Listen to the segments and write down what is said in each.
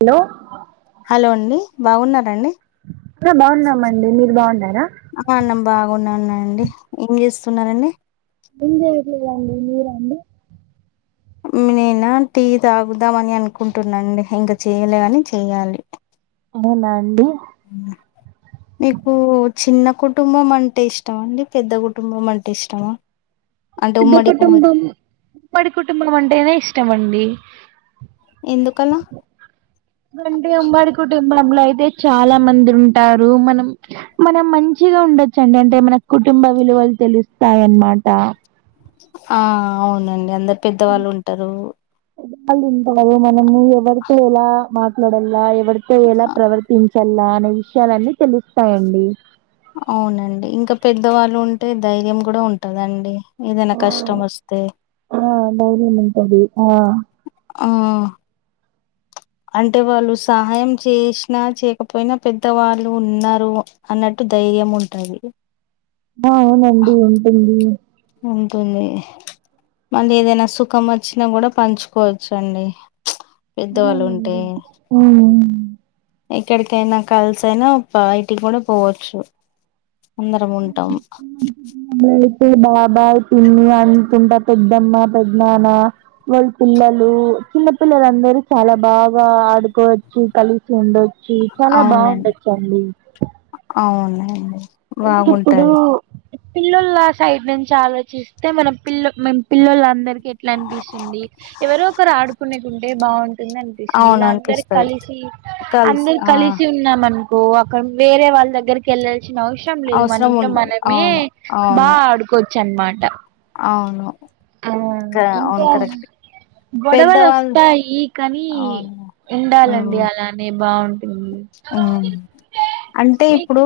Hello hello అండి బావున్నారాండి ఆ బాగున్నామండి మీరు బాగున్నారా ఆ నేను బావున్నానండి అండి ఏం చేస్తున్నారండి మీరండి మీరండి నేనా టీ తాగుదాం అని అనుకుంటున్నా అండి ఇంకా చెయలే గాని చేయ్యాలి అవునా అండి మీకు చిన్న కుటుంబం అంటే ఇష్టమా అండి పెద్ద కుటుంబం అంటే ఇష్టమా అంటే పెద్ద ఉమ్మడి కుమ్మడి కుటుంబం ఉమ్మడి కుటుంబం అంటేనే ఇష్టం అండి ఎందుకలా ఎందుకంటే ఉమ్మడి కుటుంబం లో అయితే చాలా మంది ఉంటారు మనం మనం మంచిగా ఉండొచ్చండి అంటే మన కు కుటుంబ విలువలు తెలుస్తాయన్నమాట ఆ అవునండి అందరు పెద్దవాళ్ళు ఉంటారు వాళ్ళు ఉంటారు మనము ఎవరితో ఎలా మాట్లాడలా ఎట్ల ఎవరితో ఎలా అ ప్రవర్తించలా అనే విషయాలన్నీ తెలుస్తాయండి అవునండి ఇంకా పెద్దవాళ్ళు ఉంటే ధైర్యం కూడా ఉంటదండి ఏదైనా కష్టం వస్తే ఆ ధైర్యం ఉంటది ఆ ఆ అంటే వాళ్ళు సాయం చేసినా చేయకపోయినా పెద్దవాళ్ళు ఉన్నారు అన్నట్టు ధైర్యం ఉంటది ఆ అవునండి ఉంటుంది ఉంటుంది మళ్ళ ఏదైనా సుఖం వచ్చినా కూడా పంచుకోవచ్చు అండి పెద్దవాళ్ళు ఉంటే అవునండి ఉమ్. ఎక్కడికైనా కలిసి అయినా బయటికి కూడా పోవచ్చు అందరం ఉంటాం ఏ బాబాయ్ పిన్ని అనుకుంటా పెద్దమ్మా పెద్దనానా వాళ్ళ పిల్లలు చిన్న పిల్లలుందరూ చాలా బాగా ఆడుకోవచ్చు కలిసి ఉండచ్చు చాలా అవునండి బాగుండొచ్చండి బాగుంటాది పిల్లోల సైడ్ నుంచి ఆలోచిస్తే మనం పిల్ల మేం పిల్లలందరికీ ఎట్లా అనిపిస్తుంది ఎవరో ఒకరు ఆడుకునే ఉంటే బాగుంటుంది అనిపిస్తుంది అవును ఇలా అందరు అనిపిస్తది కలిసి కలిసి అందరు ఆ కలిసి ఉన్నాం అనుకో అక్కడ వేరే వాళ్ళ దగ్గరికి వెళ్లేసి ఏం అవసరం లేదు మన అవసరం ఇంట్లో ఉండదు మనమే అవును అవును బాగా ఆడుకోవచ్చు అనమాట అవును ఆ కా అవును ఇంకా కరెక్ట్ గొడవలు పెద్దవాళ్ళు వస్తాయి కానీ అవును ఉండాలండి అలానే బాగుంటుంది ఉ అంటే ఇప్పుడు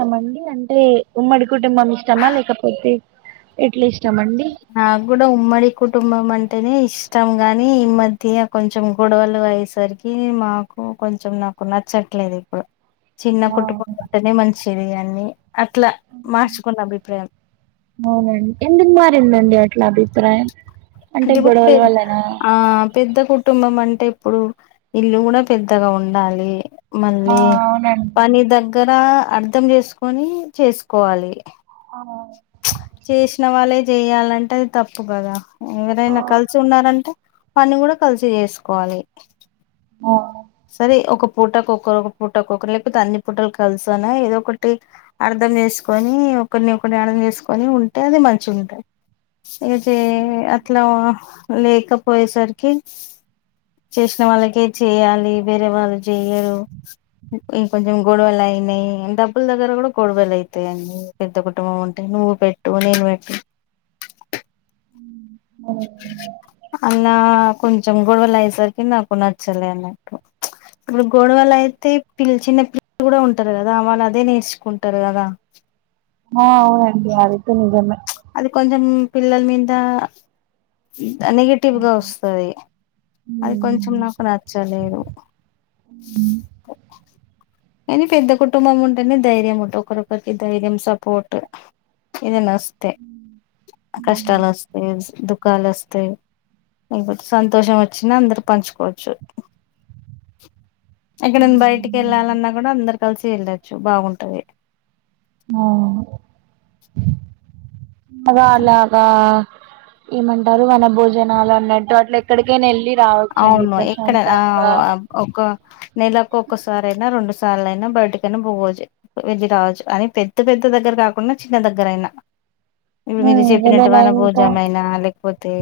ఇష్టమండి అంటే ఉమ్మడి కుటుంబం ఇష్టమా లేకపోతే ఎట్లా ఇష్టమండి నాకు కూడా ఉమ్మడి కుటుంబం అంటేనే ఇష్టం కానీ ఈ మధ్య కొంచెం గొడవలు అయ్యేసరికి మాకు కొంచెం నాకు నచ్చట్లేదు ఇప్పుడు చిన్న ఆ కుటుంబం ఉంటేనే మంచిది అన్ని అట్లా మార్చుకున్న అభిప్రాయం అండి అట్లా అభిప్రాయం అంటే ఇప్పుడు పె గొడవల వల్లనా ఆ పెద్ద కుటుంబం అంటే ఇప్పుడు ఇల్లు కూడా పెద్దగా ఉండాలి ఆ మళ్ళీ అవునండి పని దగ్ గ్గర అర్ధం చేసుకొని చేసుకోవాలి ఆ చేసిన వాళ్ళే చేయాలంటే అది తప్పు కదా ఆ ఎవరైనా కలిసి ఉన్నారంటే పని కూడా కలిసి చేసుకోవాలి ఆ సరే ఒక పూటకొక్కరు ఒక పూట ఒకొక్కరు లేకపోతే అన్ని పూటలు కలిసి అయినా అర్థం ఏదో ఒకటి అర్ధం చేసుకొని ఒకరిని ఒకరు అర్థం చేసుకొని ఉంటే అది మంచిగా ఉంటది చేసి అయితే అట్లా లేకపోయే సరికి చేసిన వాళ్ళకే చేయాలి వేరే వాళ్ళు చెయ్యరు ఇగ కొంచెం గొడవలు అయినాయి డబ్బులు దగ్గర కూడా గొడవలే అంతే అండి పెద్ద కుటుంబం ఉంటే నువ్వు పెట్టు నేను పెట్టి అ నా కొంచెం గొడవలు అయేసరికి నాకు నచ్చలే అన్నట్టు ఇప్పుడు గోడవలు అయితే పిల్ల చిన్న పిల్లలు కూడా ఉంటారు కదా వాళ్ళు అదే నేర్చుకుంటారు కదా ఆ అవునండి అది అయితే నిజమే అది కొంచెం పిల్లల మీద నెగటివ్గా వస్తది అది కొంచెం ఉమ్ నాకు నచ్చలేదు కానీ పెద్ద కుటుంబం ఉంటేనే ధైర్యం ఉంటే ఒకరి ఒకరికి ధైర్యం సపోర్టు ఏదైనా వస్తే కష్టాలు వస్తే కాలుస్తే లేకపోతే సంతోషం వచ్చిన అందరు పంచుకోచ్చు ఎక్కడన్నా బయటికి వెళ్ళాలన్నా కూడా అందరు కలిసి వెళ్ళొచ్చు బాగుంటది ఆ అలా అలా ఏమంటారు వన భోజనాలు అన్నట్టు అట్లా ఎక్కడికైనా వెళ్ళి రావచ్చండి అవును ఎక్కడ ఆ ప్రశాంతంగా ఒక నెలకు ఒకసారైనా రెండు సార్లు అయినా బయటికైనా బువోజు వెళ్ళి రావచ్చు అని పెద్ద పెద్ద ఇంత దగ్గర కాకుండా చిన్న దగ్గరయినా ఇవి మీరు చెప్పినట్టు ఏమైనా వాన ఇంకా భోజమయినా లేకపోతే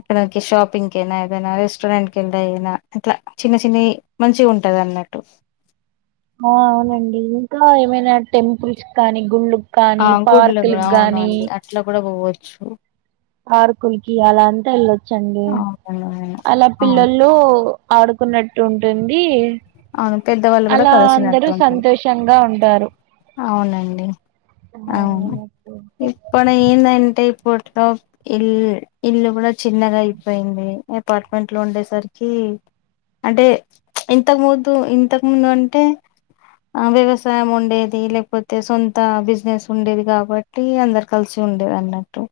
ఎక్కడికి షాపింగ్కైనా నా రెస్టారెంట్ క వెళ్దానా ఇట్లా చిన్న చిన్న మంచి ఉంటదన్నట్టు ఆ అవునండి ఇంకా ఏమైనా టెంపుల్స్ కానీ గుళ్ళు ఆ గుడ్లు కూడా అవును అండి అట్లా కూడా పోవచ్చు ఆరుకులకి అలా అంతా వెళ్ళొచ్చండి అవునండి అవును అలా అవును పిల్లలు ఓ ఆడుకున్నట్టు ఉంటుంది అవును పెద్దవాళ్ళు కూడా అలా కలిసినట్టు అందరూ ఉంటుంది సంతోషంగా ఉంటారు అవునండి అవును అవునండి ఇప్పుడు ఏందంటే ఫట్లో ఇల్ ఇల్లు కూడా చిన్నగయిపోయింది అపార్ట్మెంట్ లో ఉండేసరికి ఉమ్ అంటే ఇంతకు ముందు ఇంతకు ముందు అంటే ఆ వ్యవసాయముండే లేకపోతే సొంత బిజినెస్ ఉండేది కాబట్టి అందరు కలిసి ఉండేదన్నట్టు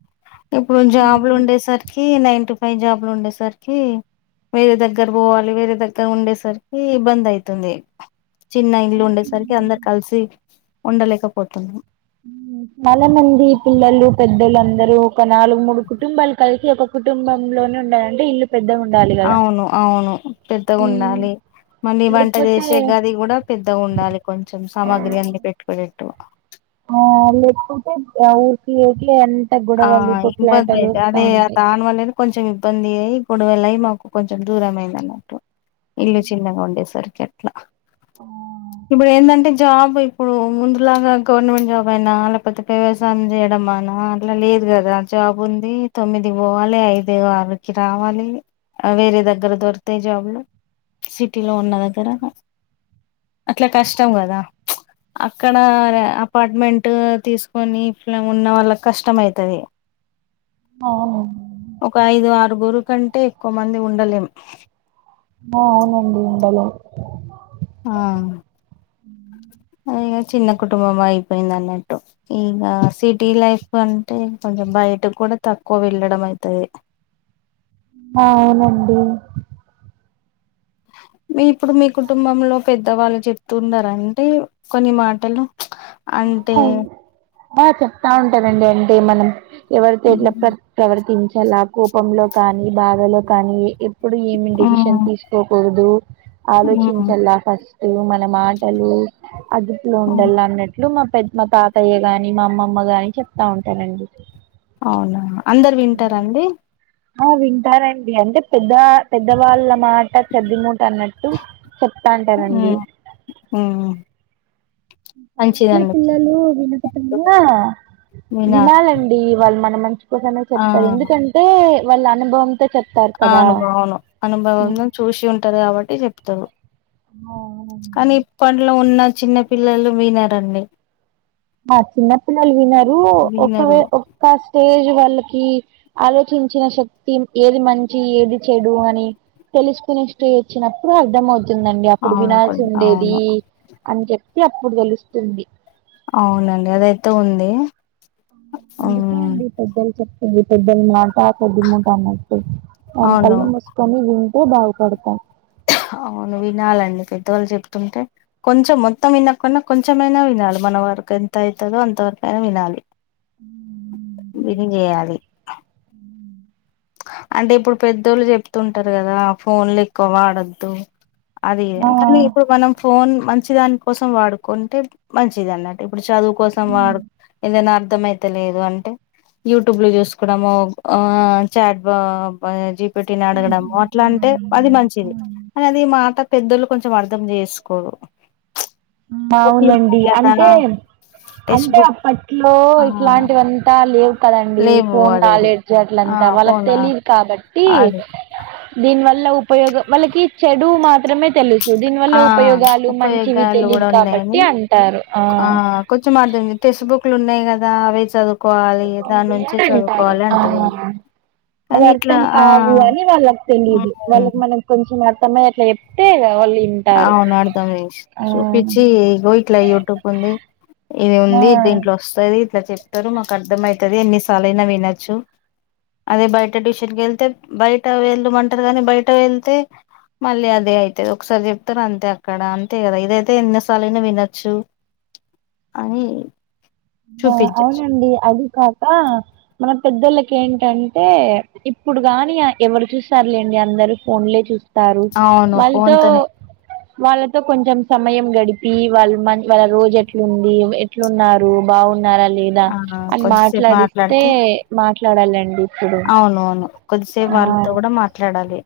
ఇప్పుడు జాబ్లు ఉండేసరికి నైన్ టు ఫైవ్ జాబ్లు ఉండేసరికి వేరే దగ్గర పోవాలి వేరే దగ్గర ఉండేసరికి బంద్ అయితుంది చిన్న ఇల్లు ఉండేసరికి అవునండి అందరు కలిసి ఉండలేకపోతున్నా చాలా మంది పిల్లలు పెద్దలు అందరూ ఒక నాలుగు మూడు కుటుంబాలు కలిసి ఒక కుటుంబంలోనే ఉండాలీ అవును అవును పెద్దగన్డాలి మళ్ళీ వంట లేకపోతే చేసే గది కూడా పెద్దగా ఉండాలి కొంచెం సామాగ్రి అన్ని పెట్టుకునేట్టు ఆ లేపుతే ఉపి యూపీ ఎ ఆ ఇబ్బంది అయితే అదే ఆ దాన్ వల్లనే కొంచెం ఇబ్బంది అయి ప్పుడు వేల అయి మాకు కొంచెం దూరమైంది అన్నట్టు ఇల్లు చిన్నగుండెసరికి ఎట్లా ఇప్పుదెందంటే జాబ్ ఇప్పుడు ముందులాగా గవర్నమెంట్ జాబ్ అయినా లేకపోతే వ్యవసాయం చేయడంమనా ల లేదు కదా జాబ్ ఉంది తొమ్మిది పోవాలి ఐదు ఆరుకి రావాలి వేరే దగ్గర దొకుతాయి జాబ్లు సిటీ లో ఉన్న దగ్గర అట్లా కష్టం కదా అక్కడ అపార్ట్మెంట్ తీసుకొని ఇట్ల ఉన్న వాళ్ళక్ కష్టమైతది అవును ఒక ఐదు ఆరుగురు కంటే క్కువ మంది ఉండలేం ఆ అవునండి ఉండలేం ఆ అది చిన్న కుటుంబం అయిపోయింది అన్నట్టు ఇక సిటీ లైఫ్ అంటే కొంచెం బయట కూడా తక్కువ వెళ్ళడం అయితది అవునండి మీ ఇప్పుడు మీ కుటుంబంలో పెద్దవాళ్ళు చెప్తున్నరంటే కొన్ని మాటలు అంటే ఆ చెప్తా ఉంటారండి అంటే మనం, ఎవరితో ఇట్ల ప్ర మ్మ్ ప్రవర్తించాలా కోపంలో కానీ బాధలో కానీ ఇప్పుడు ఏమి డెసిషన్ తీసుకోకూడదు, మ్మ్ ఆలోచించలా ఫస్ట్ మన మాటలు అదుపులో ఉండల్ల అన్నట్టు. ఇలు మా పెద్ మా తాతయ్య గాని, మా అమ్మమ్మ గాని చెప్తా ఉంటారండి. అవునా అందరు వింటారండి? ఆ వింటారండి, అంటే పెద్ద పెద్దవాళ్ళ మాట చెద్ది మూట అన్నట్టు చెప్తాంటారండి. మ్మ్ మ్మ్ ఈ మంచిదండి పిల్లలు వినకపోయిన వినాలి వినాలండి వాళ్ళు మన మంచి కోసమే ఆ చెప్తారు, ఎందుకంటే వాళ్ళ అనుభవం ఆ అనుభవం అనుభవంలో చూసి ఉంటారు కాబట్ టి చెప్తరు, కానీ ఇప్పట్లో ఉన్న చిన్న పిల్లలు వినరండి ఆ చిన్న పిల్లలు వినరు, ఒకే వినరు ఒక్క స్టేజ్ వల్ల కీ ఆలోచించిన శక్తి ఏది మంచి, ఏది చెడు అని తెలుసుకునే స్టె వచ్చినప్పుడు అర్థంమవుతు తుందండి అప్పుడు అవును కొ వినాల్సి అవును ఉండేది అని చెప్పి అప్పుడు తెలుస్తుంది. అవునండి అదయితే ఉంది. అందుకే ఉమ్ అండి పెద్దలు చెప్తుంది, పెద్దలు మ బా పెద్ద మూట అన్నట్టు ఆల్లు అవును కల్లు మూసుకొని వింటు బాధపడతాం. అవును వినాలండి పెద్దవాళ్ళు చెప్తుంటే, కొంచెం మొత్తం వినకున్న కొంచెమైనా వినాలి. మన వ మాకు ఎంత ఐతదో అంతవరకైనా వినాలి. ఉమ్ విని చేయాలి. అంటే ఇప్పుడు పెద్దోళ్ళు చెప్తుంటారు కదా, ఫోన్లు ఎక్కువ వాడద్దు. అది కనీ ఇప్పుడు మనం ఫోన్ మంచిదాని కోసం వాడుకుంటే మంచిది అన్నట్టు, ఇప్పుడు చదువు కోసం వాడు, ఏదైనా అర్థంమయి తలేదు అంటే యూట్యూబ్ లో చూసుకోవడము ఆ చాట్ బా జీ పెట్టిన అడగడం అట్లా అంటే అది మంచిది. అనేది మాట పెద్దోళ్ళు కొంచెం అర్థం చేసుకోరు. బుక్లు అవునండి ఉన్నాయి కదా అంటే టెక్స్ట్ అంటే బుక్ అప్పట్లో ఆ ఇట్లాంటివంతా లేవు. కదండి లేవు ఫోన్ అదే అదే నాలెడ్జ్ ఆ అట్లంతా వాళ్ళకి ఫోన్ తెలీదు కాబట్టి అది దీని వల్ల ఉపయోగం వాళ్ళకి చెడు మాత్రమే తెలుసు దీని వల్ల ఆ ఉపయోగాలు, మంచివి ఉపయోగాలు తెలి కూడా కాబట్టి ఉన్నాయని అంటారు ఆ కులు ఉన్నాయి కదా అవి చదువుకోవాలి, దాని నుంచే అని అంటారు చదువుకోవాలి అంటరు. ఆ అవి అర్థం కావు అని వాళ్ళకి తెలియదు, ఉమ్, వాళ్ళకి మనం కొంచెం అర్ సమ అట్లా చెప్తే వ వాళ్ళు వింటారు అవును అడదామే ఆ చూపించి ఇగో ఇట్ల యూట్యూబ్ ఉంది. ఇది ఆ ఉంది దీంట్లో వస్తది. ఇట్ల చెప్తరు మాకు అర్ధం ఐతది ఎన్నిసార్లైనా వినొచ్చు. అదే బయట ట్యూషన్ కెళ్తే బయట వెళ్లుమంటరు గని బయట వెళ్తే మళ్లి అదే అయితదో ఒకసారి చెప్తారు అంతే అక్కడ అంతే కదా ఇదైతే ఎన్నిసార్లయినా వినొచ్చు అనీ ఆ అవునండి అది కాక మన పెద్దలకి ఏంటంటే ఇప్పుడు గాని ఎవరు చూస్తారు లేండి అందరు ఫోన్లే చూస్ స్తారు అవును ఫోన్ వాళ్ళతో తోనే వాళ్ళతో కొంచెం సమయం గడిపి వాళ్ళ మన్ వాళ్ళ రోజు ఎట్లుంది ఎట్లున్నారు రూ బాగున్నారా లేదా ఆ అని కొంచెంసేపు మాట్లాడిస్తే మాట్లాడాలం అవును అవును కొద్దిసేపు వాళ్ళతో కూడా మాట్లాడాలి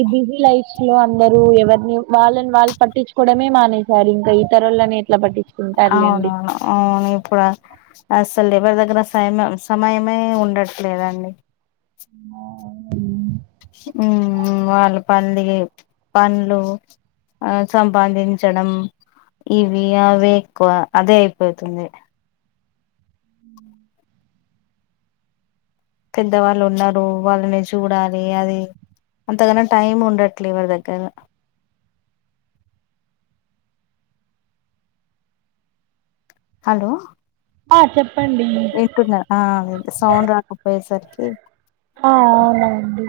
ఈ బిజీ లైఫ్ లో అందరు ఎవరిని వాళ్ళని వాళ్ళు పట్టించుకోవడమే మానేశారు ఇంకా ఇతర వాళ్ళని ఎట్లా పట్టిచూ అవునవును అవును ఇప్పుడు ఆ అస్ అసలు లేవర్ దగ్గర సమ సమయమే ఉండట్లేదండి ఆ అవునండి ఉ వాళ్ళ పండిల్గే పన్లు ఆ సంపాదించడం ఇవి అవి ఎక్కువ అదే అయిపోతుంది పెద్దవాళ్ళు ఉన్నారు వాళ్ళని చూడాలి అది అంతకన్నా టైం ఉండట్లే ఎవ్వరి దగ్గర హలో ఆ చెప్ వింటున్నా ఆ వింటున్నా సౌండ్ రాకపోయేసరికి ఆ అవునండి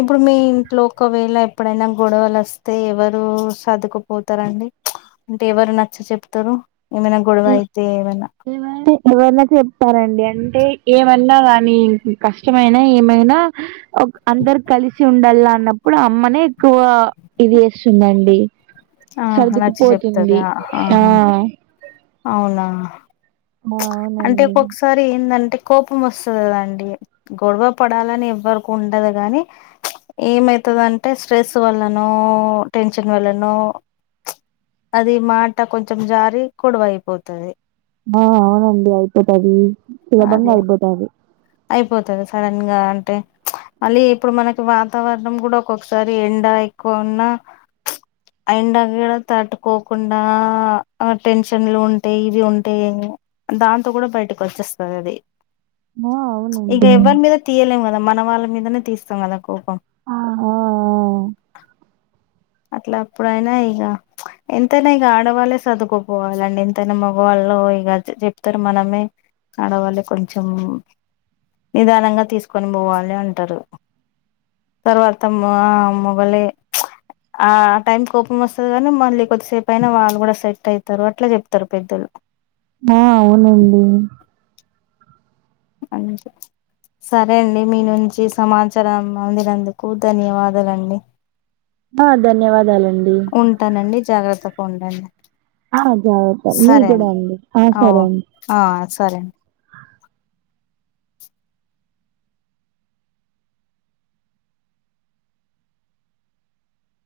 ఇప్పుడు మీ ఇంట్లో ఒకవేళ ఎప్పుడైనా గొడవలు వస్తే ఎవరు సదుకుపోతారు అండి అంటే ఎవరు నచ్చ చెప్తారు ఏమైనా గొడవ అయితే ఏమైనా ఎవర ఎవరైనా చెప్తారండి అంటే ఏమన్నా కానీ కష్టమైనా ఏమైనా ఓక్ అందరు కలిసి ఉండాలి లా అన్నప్పుడు అమ్మనే ఎక్కువ ఇది చేస్తుందండి ఆహా నచ్చ సర్దుకుపోతుంది చెప్తదా ఆ ఆహా అవునా ఆ అంటే అవునండి ఒక్కొక్కసారి ఏందంటే కోపం వస్తది కదండి గొడవ పడాలని ఎవ్వరికు ఉండదు గాని ఏమైతదంటే స్ట్రెస్ వల్లనో టెన్షన్ వల్లనో అది మాటా కొంచెం జారి గోడవయిపోతది ఆ అవునండి అయిపోతాది సులభంగా అదే అయిపోతాది అయిపోతది సడన్ గా అంటే మళ్ళీ ఇప్పుడు మనకి వాతావరణం కూడా ఒక్కొక్కసారి ఎండ ఎక్కువ ఉన్నా ఆ ఎండకు కూడా తట్టుకోకుండా టెన్షన్లు ఉంటాయి ఇది ఉంటే దాంతో కూడా బయటకు వచ్చేస్తది అది ఆ అవునండి ఇగ ఎవ్వరి మీద తీయలే ద మన వాళ్ళ మీదనే తీస్తాం కదా కోపం ఆ ఆ అట్లా అప్పుడైనా ఇగ ఎంతైనా ఇగ ఆడవాళ్ళే సర్దుకపోవాలండి ఎంతైనా మగవాళ్ళ ఇగ చెప్తారు మనమే ఆడవాళ్ళే కొంచెం నిదానంగా తీసుకొని పోవాలే అంటారు తరువాత మా మొగల్లే ఆ టైం కోపం వస్తది కానీ మళ్ళీ కొద్దిసేపు అయినా వాళ్ళు కూడా సెట్ అవుతారు అట్లా చెప్తారు పెద్దలు ఆ అవునండి అనస్ సరే అండి మీ నుంచి సమాచారం అందినందుకు ధన్యవాదాలండి ఆ ధన్యవాదాలండి ఉంటానండి జాగ్రత్తగా ఉండండి ఆ జాగ్రత్త మీ కూడా అండి ఆ ఓ సరే అండి ఆ సరే అండి